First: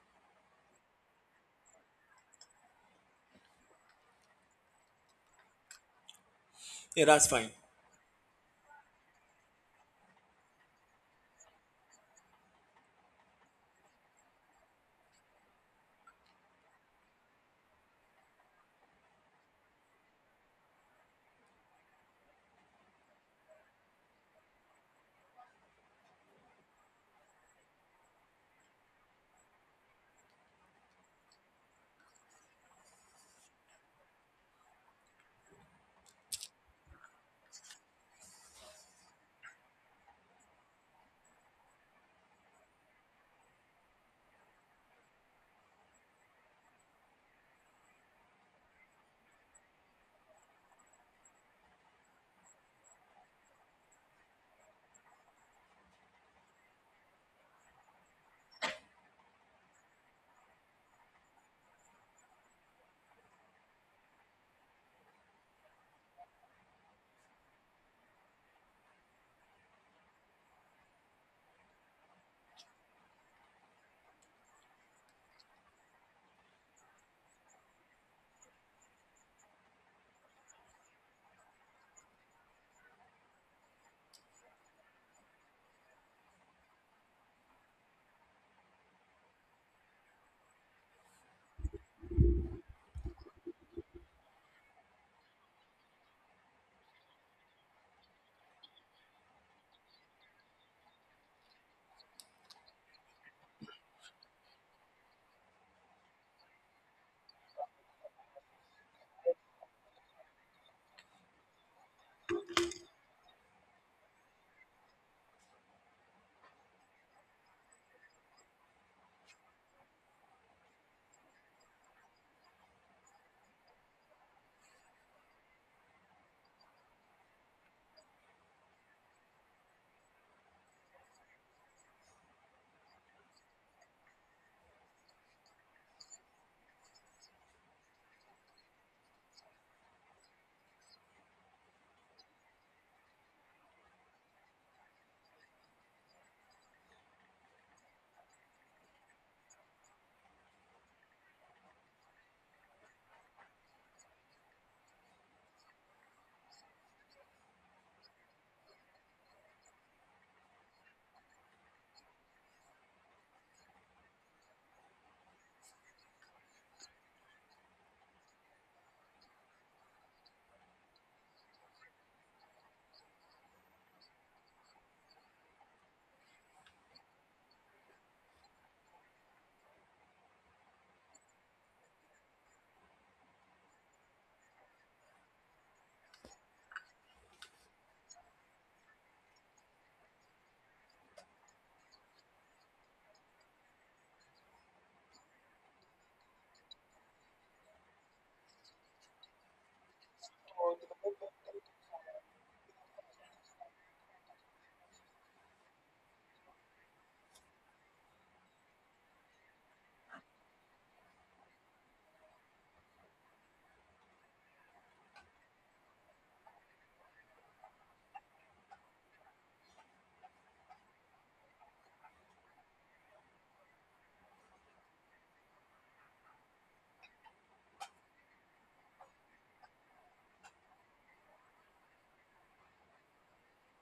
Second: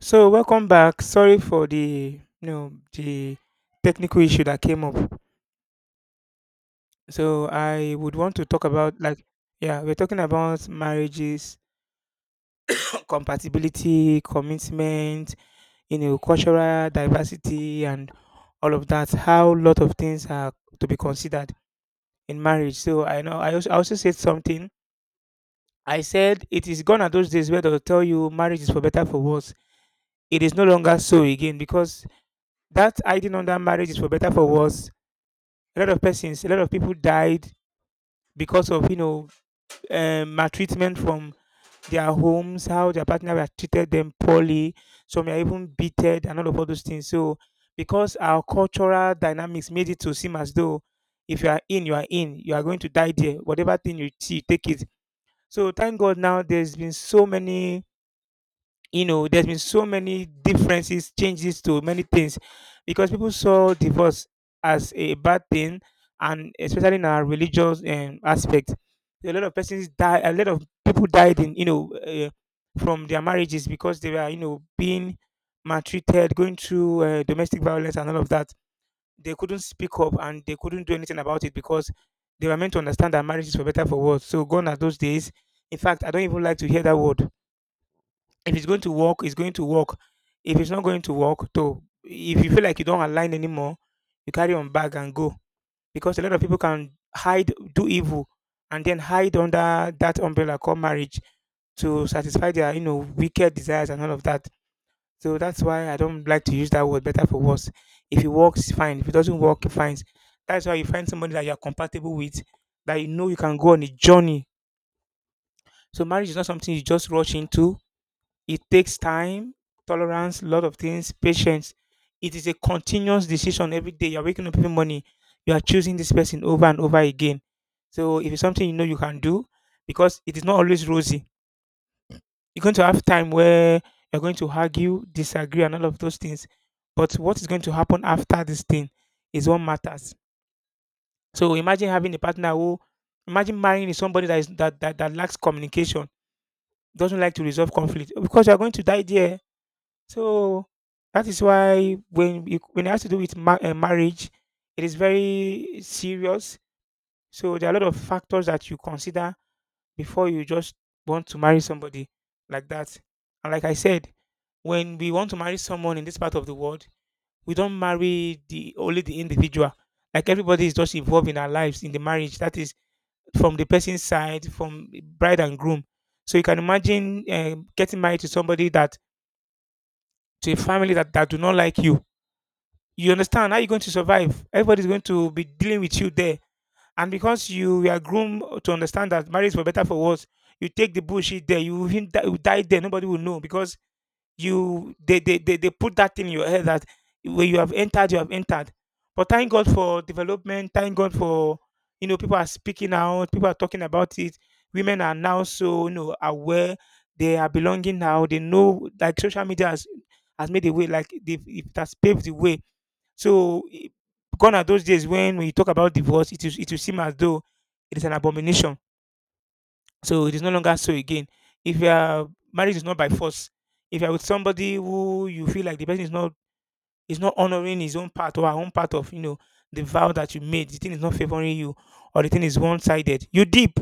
So welcome back. Sorry for the you know the technical issue that came up. Yeah, that's So fine. I would want to talk about, like, yeah, we're talking about marriages, compatibility, commitment, you know, cultural diversity and all of that. How a lot of things are to be considered in marriage. So I know I also said something. I said it is gone are those days where they'll tell you marriage is for better for worse. It is no longer so again because that hiding under marriage is for better for worse, a lot of persons, a lot of people died because of maltreatment from their homes, how their partner had treated them poorly. Some are even beaten and all of all those things. So because our cultural dynamics made it to seem as though if you are in, you are in, you are going to die there. Whatever thing you see, take it. So thank God now there's been so many there's been so many differences, changes to many things because people saw divorce as a bad thing, and especially in our religious aspect, a lot of persons die, a lot of people died in, from their marriages because they were, you know, being maltreated, going through domestic violence and all of that. They couldn't speak up and they couldn't do anything about it because they were meant to understand that marriage is for better for worse. So gone are those days. In fact, I don't even like to hear that word. If it's going to work, it's going to work. If it's not going to work, though, if you feel like you don't align anymore, you carry on back and go. Because a lot of people can hide, do evil, and then hide under that umbrella called marriage to satisfy their, you know, wicked desires and all of that. So that's why I don't like to use that word, better for worse. If it works, fine. If it doesn't work, fine. That's why you find somebody that you are compatible with, that you know you can go on a journey. So marriage is not something you just rush into. It takes time, tolerance, a lot of things, patience. It is a continuous decision every day. You're waking up every morning, you are choosing this person over and over again. So if it's something you know you can do, because it is not always rosy. You're going to have time where you're going to argue, disagree, and all of those things. But what is going to happen after this thing is what matters. So imagine having a partner who, imagine marrying somebody that is that lacks communication, doesn't like to resolve conflict. Because you're going to die there. So that is why when you, when it has to do with marriage, it is very serious. So there are a lot of factors that you consider before you just want to marry somebody like that. And like I said, when we want to marry someone in this part of the world, we don't marry the only the individual. Like, everybody is just involved in our lives in the marriage. That is, from the person's side, from bride and groom. So you can imagine getting married to somebody that, to a family that do not like you. You understand how you're going to survive. Everybody's going to be dealing with you there. And because you were groomed to understand that marriage for better for worse, you take the bullshit there. You even die, you die there. Nobody will know because you, they put that thing in your head that when you have entered, you have entered. But thank God for development. Thank God for, you know, people are speaking out. People are talking about it. Women are now so, you know, aware. They are belonging now. They know, like, social media has made a way, like, they, it has paved the way. So, gone are those days when we talk about divorce, it is, it will seem as though it is an abomination. So it is no longer so again. If you are, marriage is not by force. If you are with somebody who you feel like the person is not, is not honoring his own part or her own part of, you know, the vow that you made, the thing is not favoring you, or the thing is one sided. You deep,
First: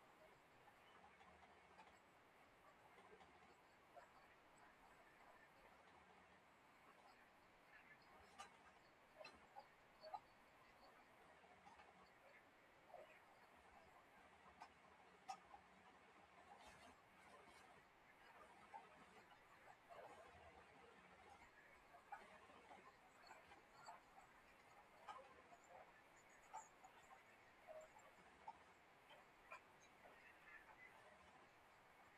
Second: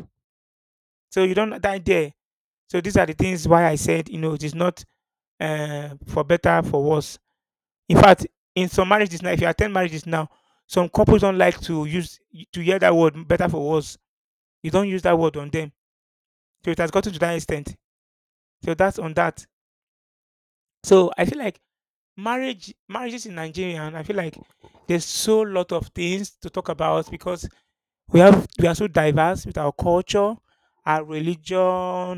so you don't die there. So these are the things why I said, you know, it is not for better for worse. In fact, in some marriages now, if you attend marriages now, some couples don't like to use, to hear that word, better for worse. You don't use that word on them. So it has gotten to that extent. So that's on that. So I feel like marriages in Nigeria, and I feel like there's so lot of things to talk about because we are so diverse with our culture, our religion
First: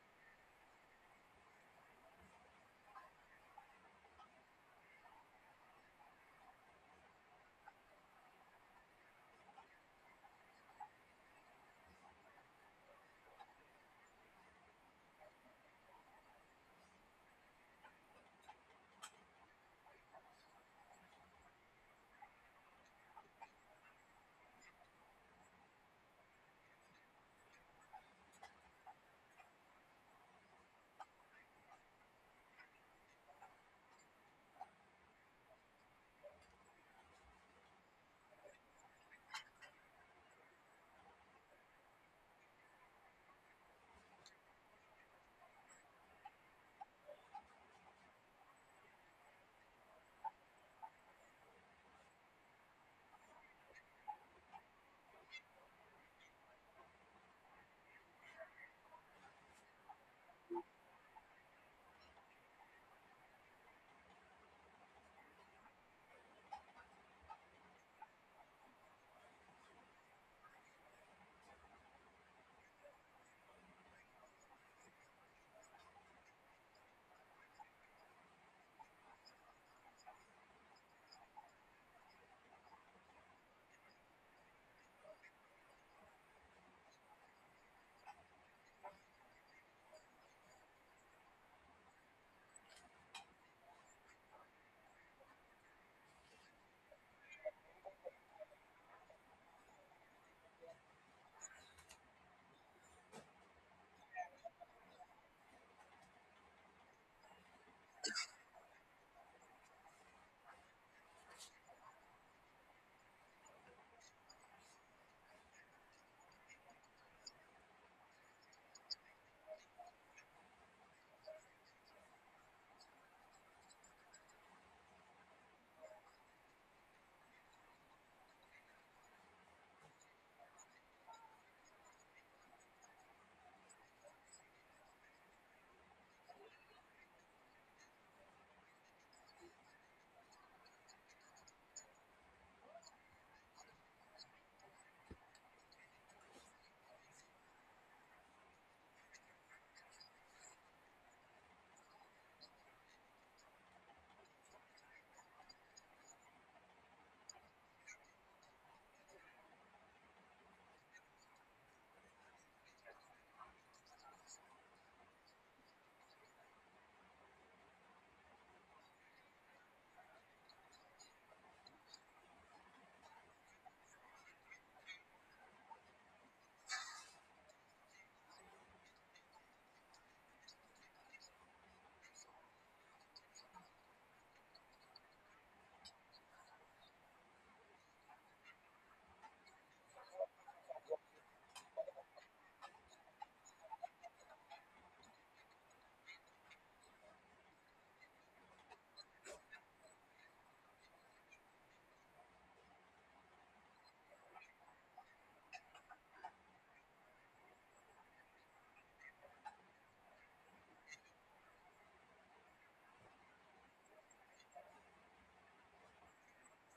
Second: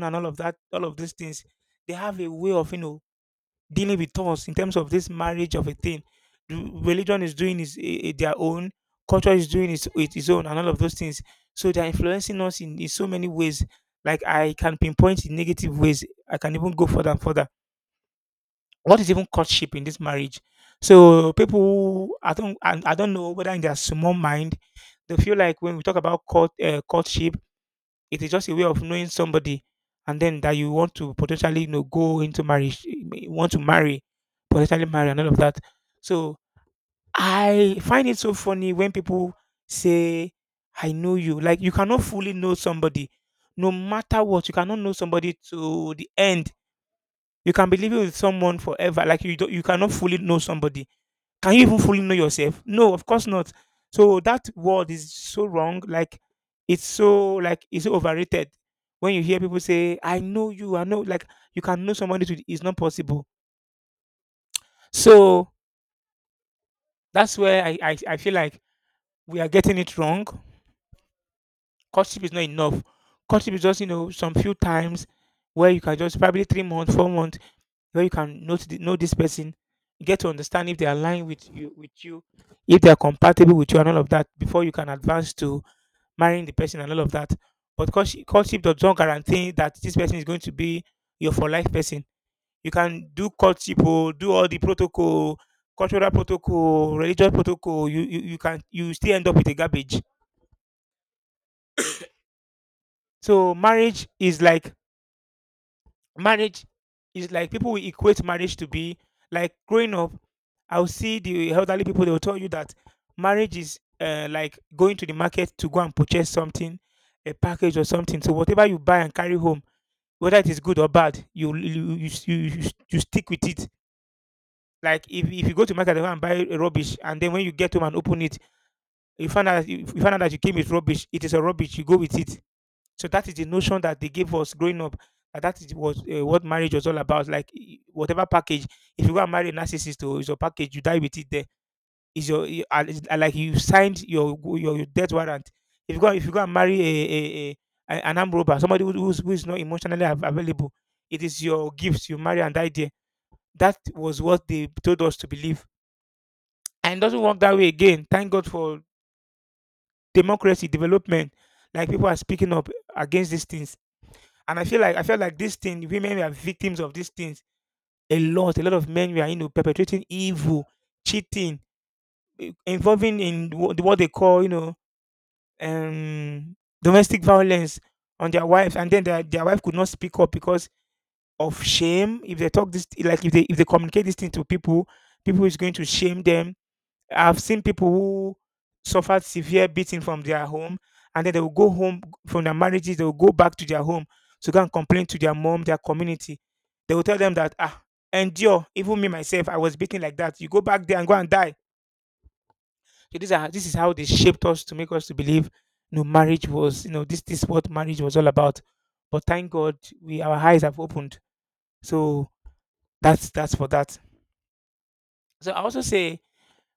and all of that, all of these things. They have a way of, you know, dealing with us in terms of this marriage of a thing. Religion is doing is their own, culture is doing its own, and all of those things. So they're influencing us in so many ways. Like, I can pinpoint in negative ways. I can even go further and further. What is even courtship in this marriage? So people, I don't know whether in their small mind they feel like when we talk about courtship, it is just a way of knowing somebody, and then that you want to potentially, you know, go into marriage, you want to marry, potentially marry, and all of that. So I find it so funny when people say, "I know you." Like, you cannot fully know somebody, no matter what. You cannot know somebody to the end. You can be living with someone forever. Like, you cannot fully know somebody. Can you even fully know yourself? No, of course not. So that word is so wrong. Like, it's so overrated. When you hear people say, "I know you," I know, like, you can know somebody to, it's not possible. So that's where I feel like we are getting it wrong. Courtship is not enough. Courtship is just, you know, some few times where you can just probably 3 months, 4 months where you can know to, know this person, get to understand if they align with you, if they are compatible with you and all of that, before you can advance to marrying the person and all of that. But courtship does not guarantee that this person is going to be your for life person. You can do courtship, oh, do all the protocol, cultural protocol, religious protocol. You still end up with a garbage. So marriage is like, people will equate marriage to be like growing up. I'll see the elderly people. They will tell you that marriage is like going to the market to go and purchase something, a package or something. So whatever you buy and carry home, whether it is good or bad, you stick with it. Like, if you go to market and go and buy rubbish, and then when you get home and open it, you find out that you came with rubbish. It is a rubbish. You go with it. So that is the notion that they gave us growing up. That that is was what marriage was all about. Like, whatever package, if you go and marry a narcissist, or it's a package, you die with it there, is your and it's like you signed your your death warrant. If you go, if you go and marry a, an armed robber, somebody who, who's, who is not emotionally available, it is your gift. You marry and die there. That was what they told us to believe, and it doesn't work that way again. Thank God for democracy development. Like, people are speaking up against these things, and I feel like this thing. Women are victims of these things a lot. A lot of men were, you know, perpetrating evil, cheating, eh, involving in what they call, um, domestic violence on their wives, and then their wife could not speak up because of shame. If they talk this, like, if they communicate this thing to people, people is going to shame them. I've seen people who suffered severe beating from their home, and then they will go home from their marriages. They will go back to their home to go and complain to their mom, their community. They will tell them that ah, endure. Even me myself, I was beaten like that. You go back there and go and die so these are this is how they shaped us to make us to believe, you know, marriage was, you know, this is what marriage was all about. But thank God we our eyes have opened. So that's for that. So I also say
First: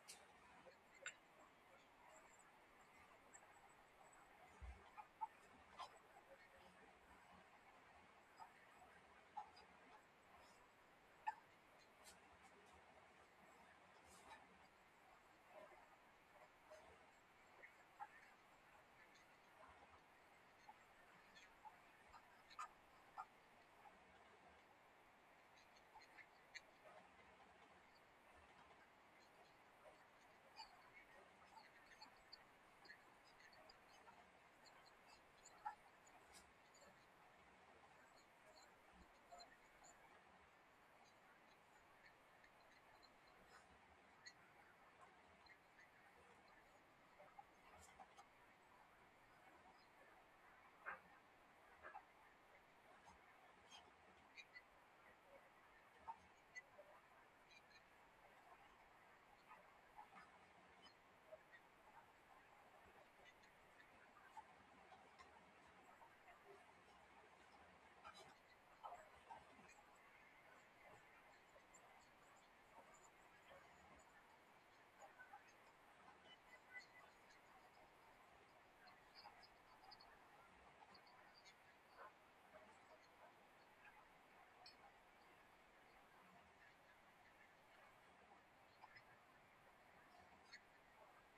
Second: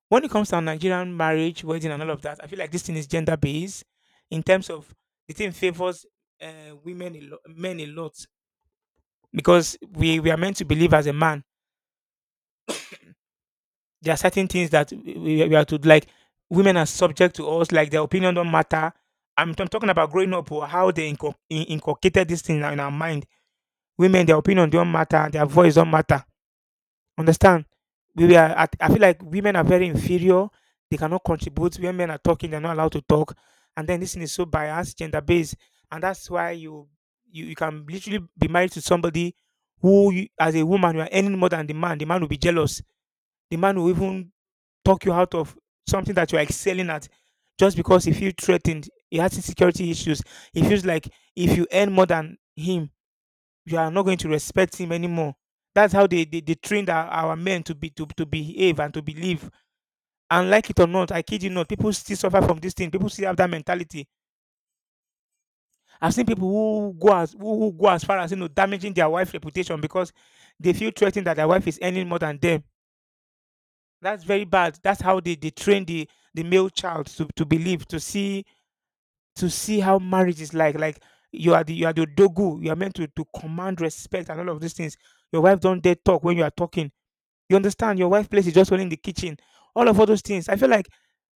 when it comes to Nigerian marriage, wedding and all of that, I feel like this thing is gender based in terms of the thing favors women a lot, men a lot because we are meant to believe as a man. There are certain things that we are to like. Women are subject to us, like their opinion don't matter. I'm talking about growing up, or how they inculcated this thing in our mind. Women, their opinion don't matter, their voice don't matter. Understand? We are. At, I feel like women are very inferior. They cannot contribute. When men are talking, they're not allowed to talk. And then this thing is so biased, gender based, and that's why you can literally be married to somebody who, you, as a woman, you are earning more than the man. The man will be jealous, the man will even talk you out of something that you're excelling at just because he feels threatened. He has insecurity issues. He feels like if you earn more than him, you are not going to respect him anymore. That's how they trained our men to be to behave and to believe. And like it or not, I kid you not, people still suffer from this thing. People still have that mentality. I've seen people who who go as far as you know damaging their wife's reputation because they feel threatened that their wife is earning more than them. That's very bad. That's how they train the male child to believe, to see how marriage is like. Like you are the dogu. You are meant to command respect and all of these things. Your wife don't dare talk when you are talking. You understand? Your wife place is just only in the kitchen. All of all those things. I feel like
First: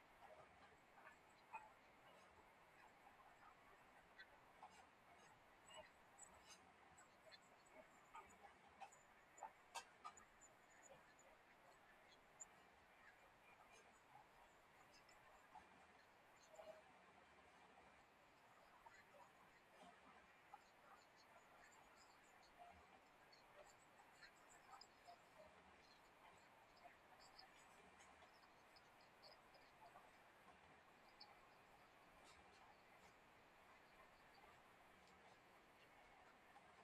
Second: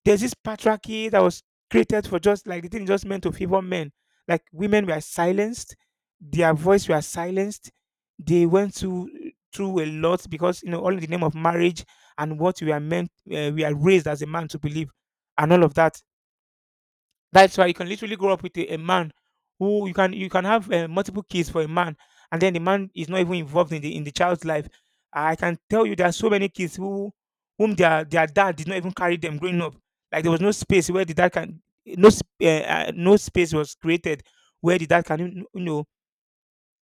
there's this patriarchy that was created for just like the thing is just meant to favor men. Like women were silenced, their voice were silenced. They went to through a lot because you know all in the name of marriage and what we are meant we are raised as a man to believe and all of that that's why you can literally grow up with a man who you can have multiple kids for a man, and then the man is not even involved in the child's life. I can tell you there are so many kids who whom their dad did not even carry them growing up. Like there was no space where the dad can no space was created where the dad can you know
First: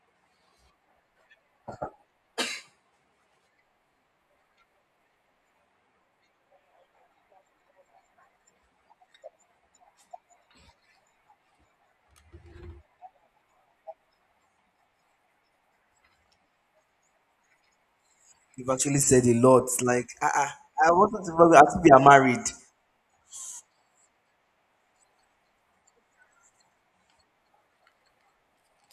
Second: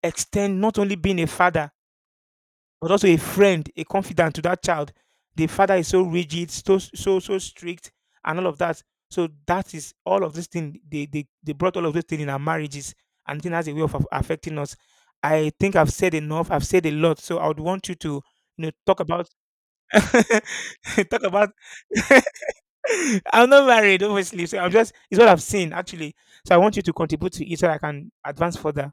extend not only being a father but also a friend, a confidant to that child. The father is so rigid, so strict, and all of that. So that is all of this thing. They brought all of this thing in our marriages, and it has a way of affecting us. I think I've said enough. I've said a lot. So I would want you to you You've know actually talk said about a lot. Like, I talk wanted about. to ask if you are married. I'm not married, obviously. So I'm just it's what I've seen actually. So I want you to contribute to it so I can advance further.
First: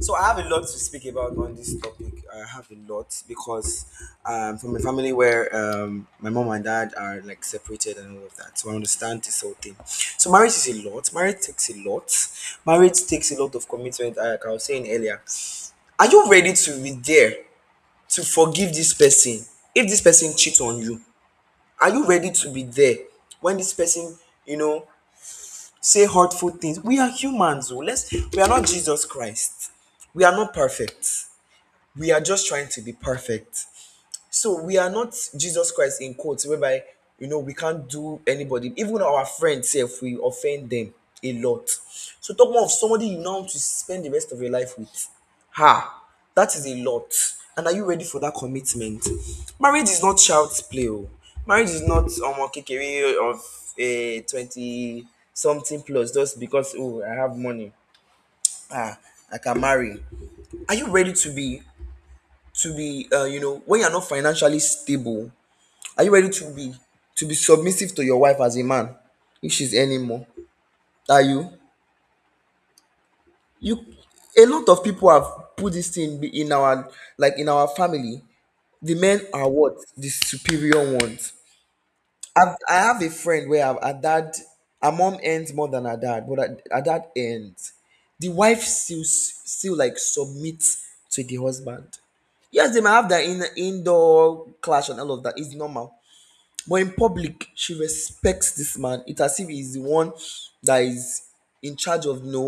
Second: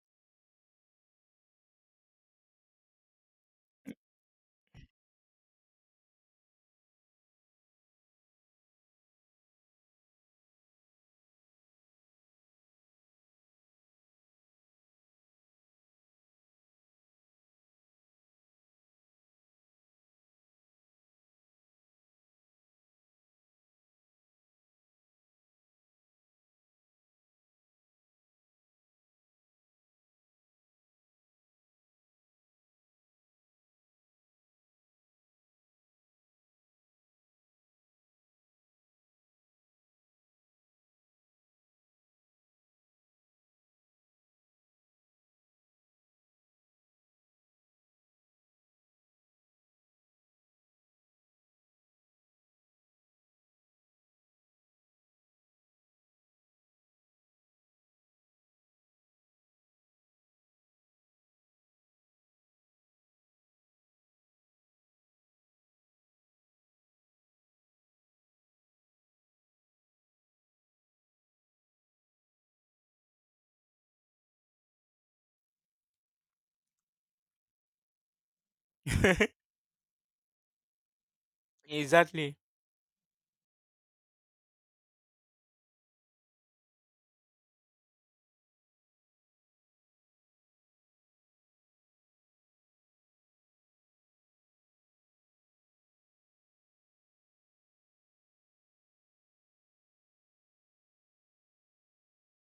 So I have a lot to speak about on this topic. I have a lot because from a family where my mom and dad are like separated and all of that. So I understand this whole thing. So marriage is a lot. Marriage takes a lot. Marriage takes a lot of commitment. Like I was saying earlier, are you ready to be there to forgive this person if this person cheats on you? Are you ready to be there when this person, you know, say hurtful things? We are humans, though. Let's We are not Jesus Christ. We are not perfect. We are just trying to be perfect. So we are not Jesus Christ, in quotes, whereby you know we can't do anybody, even our friends, if we offend them a lot. So talk more of somebody you now want to spend the rest of your life with. Ha! That is a lot. And are you ready for that commitment? Marriage is not child's play. Oh. Marriage is not kekere of a 20 something plus just because, oh, I have money. Ah, I can marry. Are you ready to be you know, when you're not financially stable? Are you ready to be submissive to your wife as a man if she's earning more? Are you? You, a lot of people have put this thing in our, like, in our family. The men are what, the superior ones. Exactly. I have a friend where her dad, her mom earns more than her dad, but her dad earns. The wife still like submits to the husband. Yes, they might have their indoor clash and all of that. It's normal. But in public, she respects this man. It's as if he's the one that is in charge of, no,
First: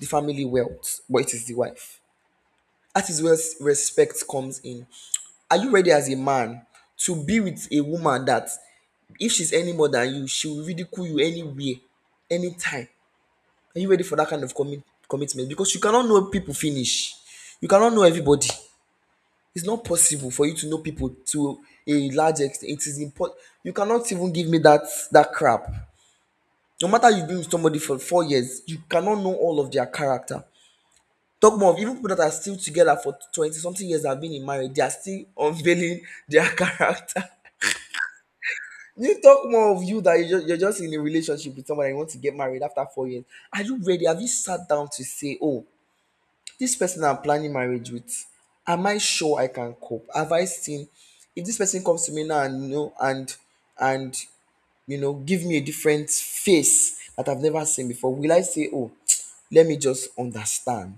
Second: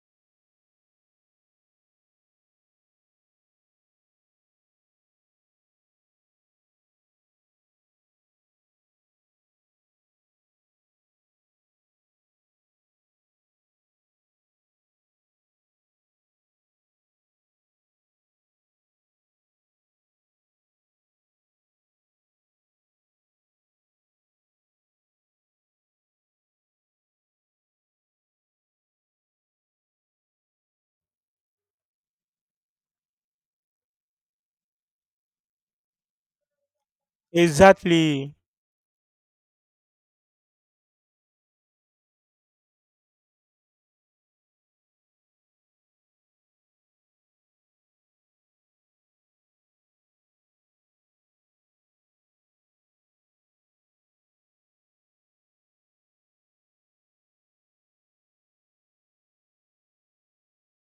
the family wealth, but it is the wife. That is where respect comes in. Are you ready as a man to be with a woman that, if she's any more than you, she will ridicule you anywhere, anytime? Are you ready for that kind of commitment? Because you cannot know people finish. You cannot know everybody. It's not possible for you to know people to a large extent. It is important. You cannot even give me that, that crap, no matter you've been with somebody for 4 years, you cannot know all of their character. Talk more of even people that are still together for 20 something years that have been in marriage, they are still unveiling their character. Exactly. You talk more of you that you're just in a relationship with someone and you want to get married after 4 years. Are you ready? Have you sat down to say, oh, this person I'm planning marriage with, am I sure I can cope? Have I seen if this person comes to me now and and you know, give me a different face that I've never seen before? Will I say, oh, let me just understand?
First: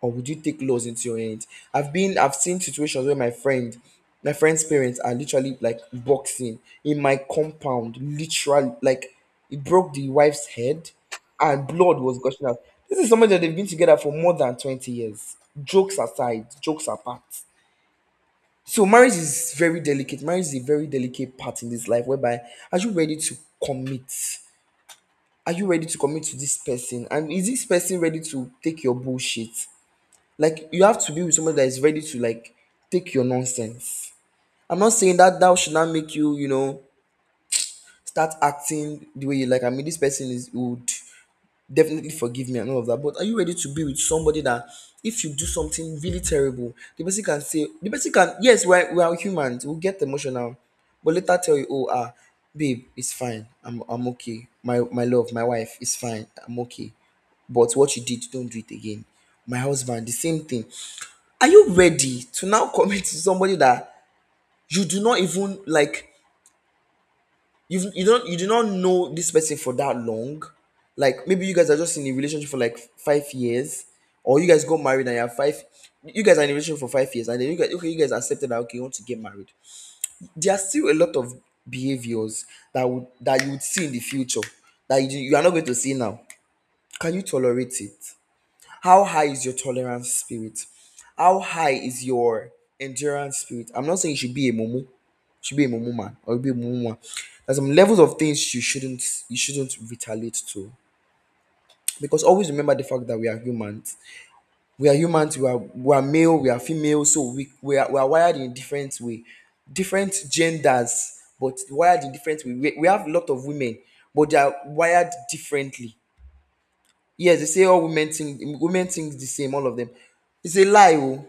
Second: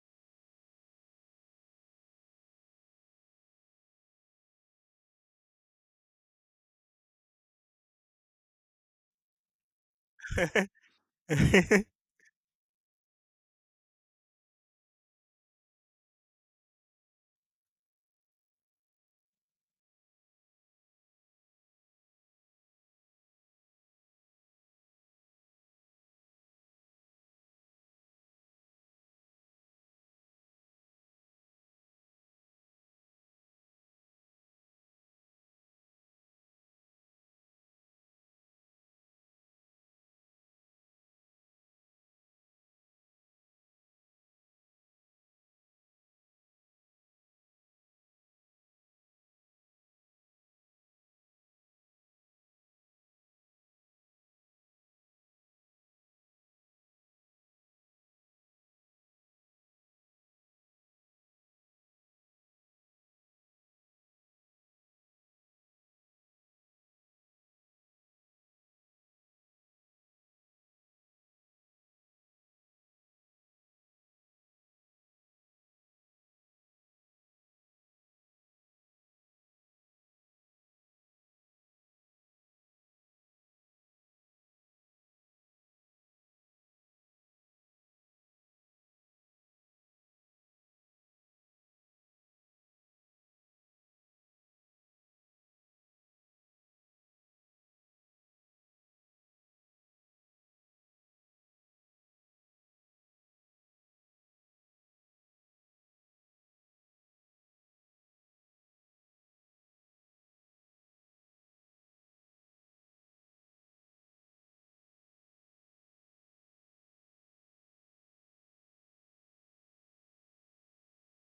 Or would you take laws into your hands? I've seen situations where my friend's parents are literally like boxing in my compound, literally, like it broke the wife's head and blood was gushing out. This is somebody that they've been together for more than 20 years. Jokes aside, jokes apart. So marriage is very delicate. Marriage is a very delicate part in this life, whereby are you ready to commit? Are you ready to commit to this person? And is this person ready to take your bullshit? Like, you have to be with somebody that is ready to like take your nonsense. I'm not saying that that should not make you, you know, start acting the way you like. I mean, this person is old, definitely forgive me and all of that. But are you ready to be with somebody that, if you do something really terrible, the person can say, the person can, yes, we're, we are humans, we'll get emotional, but later tell you, oh, ah, babe, it's fine. I'm okay. My love, my wife, it's fine. I'm okay. But what you did, don't do it again. My husband, the same thing. Are you ready to now commit to somebody that you do not even like, you do not know this person for that long, like maybe you guys are just in a relationship for like 5 years, or you guys got married and you have five, you guys are in a relationship for 5 years, and then you guys accepted that, okay, you want to get married. There are still a lot of behaviors that would that you would see in the future that you are not going to see now. Can you tolerate it? How high is your tolerance spirit? How high is your endurance spirit? I'm not saying you should be a mumu, should be a mumu man or be a mumu woman. There's some levels of things you shouldn't retaliate to. Because always remember the fact that we are humans. We are humans, we are male, we are female, so we are wired in a different way. Different genders, but wired in different way. We have a lot of women, but they are wired differently. Yes, they say all women think, women think the same, all of them. It's a lie, oh.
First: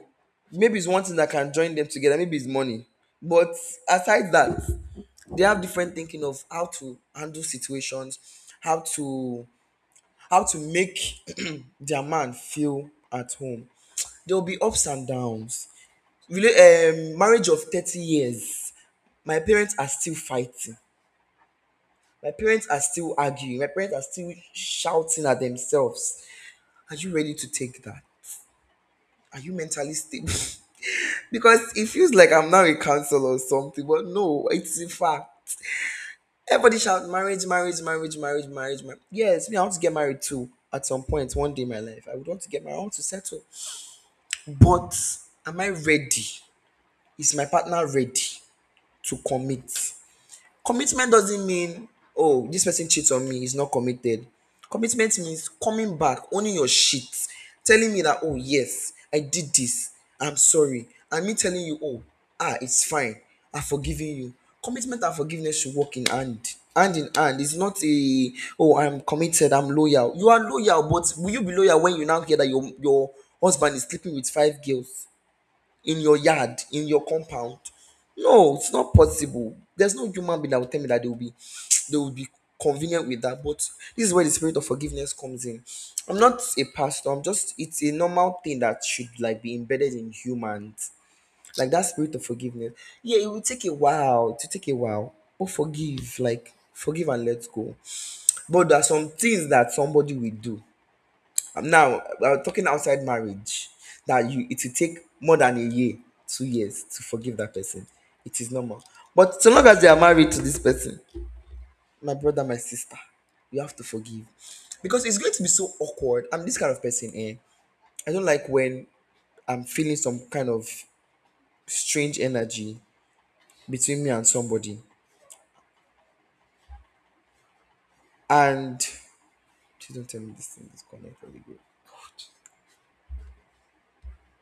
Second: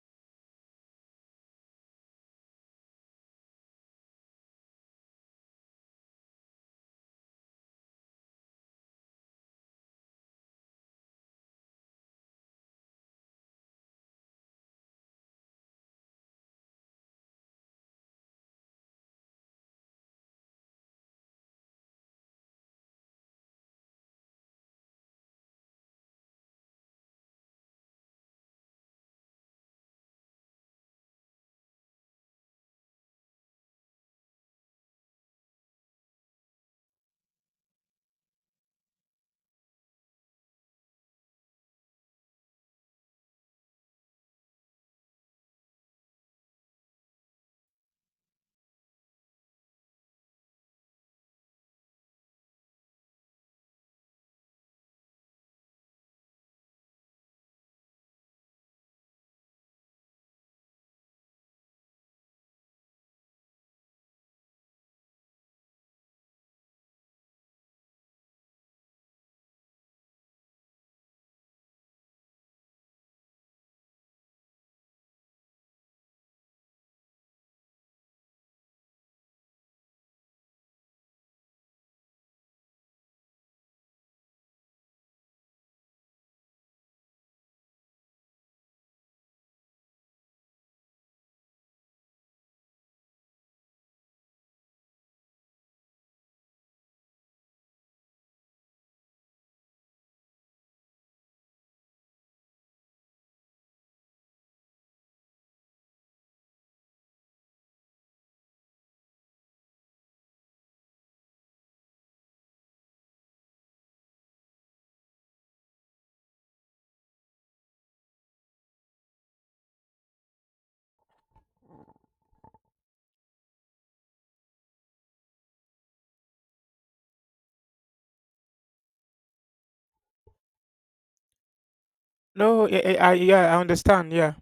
Maybe it's one thing that can join them together. Maybe it's money. But aside that, they have different thinking of how to handle situations, how to, how to make their man feel at home. There will be ups and downs. Marriage of 30 years. My parents are still fighting. My parents are still arguing. My parents are still shouting at themselves. Are you ready to take that? Are you mentally stable? Because it feels like I'm now a counselor or something, but no, it's a fact. Everybody shout marriage, marriage, marriage, marriage, marriage, marriage. Yes, me, I want to get married too at some point, one day in my life. I would want to get married, I want to settle. But am I ready? Is my partner ready to commit? Commitment doesn't mean, oh, this person cheats on me, he's not committed. Commitment means coming back, owning your shit, telling me that, oh, yes, I did this, I'm sorry. And me telling you, oh, ah, it's fine, I've forgiven you. Commitment and forgiveness should work in hand. Hand in hand. It's not a, oh, I'm committed, I'm loyal. You are loyal, but will you be loyal when you now hear that your husband is sleeping with five girls in your yard, in your compound? No, it's not possible. There's no human being that will tell me that they will be they will be convenient with that. But this is where the spirit of forgiveness comes in. I'm not a pastor, I'm just, it's a normal thing that should like be embedded in humans. Like that spirit of forgiveness. Yeah, it will take a while. To take a while. But forgive, like forgive and let go. But there are some things that somebody will do, I'm talking outside marriage, that you, it will take more than a year, 2 years to forgive that person. It is normal. But so long as they are married to this person, my brother, my sister, you have to forgive. Because it's going to be so awkward. I'm this kind of person, eh? I don't like when I'm feeling some kind of strange energy between me and somebody. And please don't tell me this thing is connected. No, yeah, I understand. Yeah.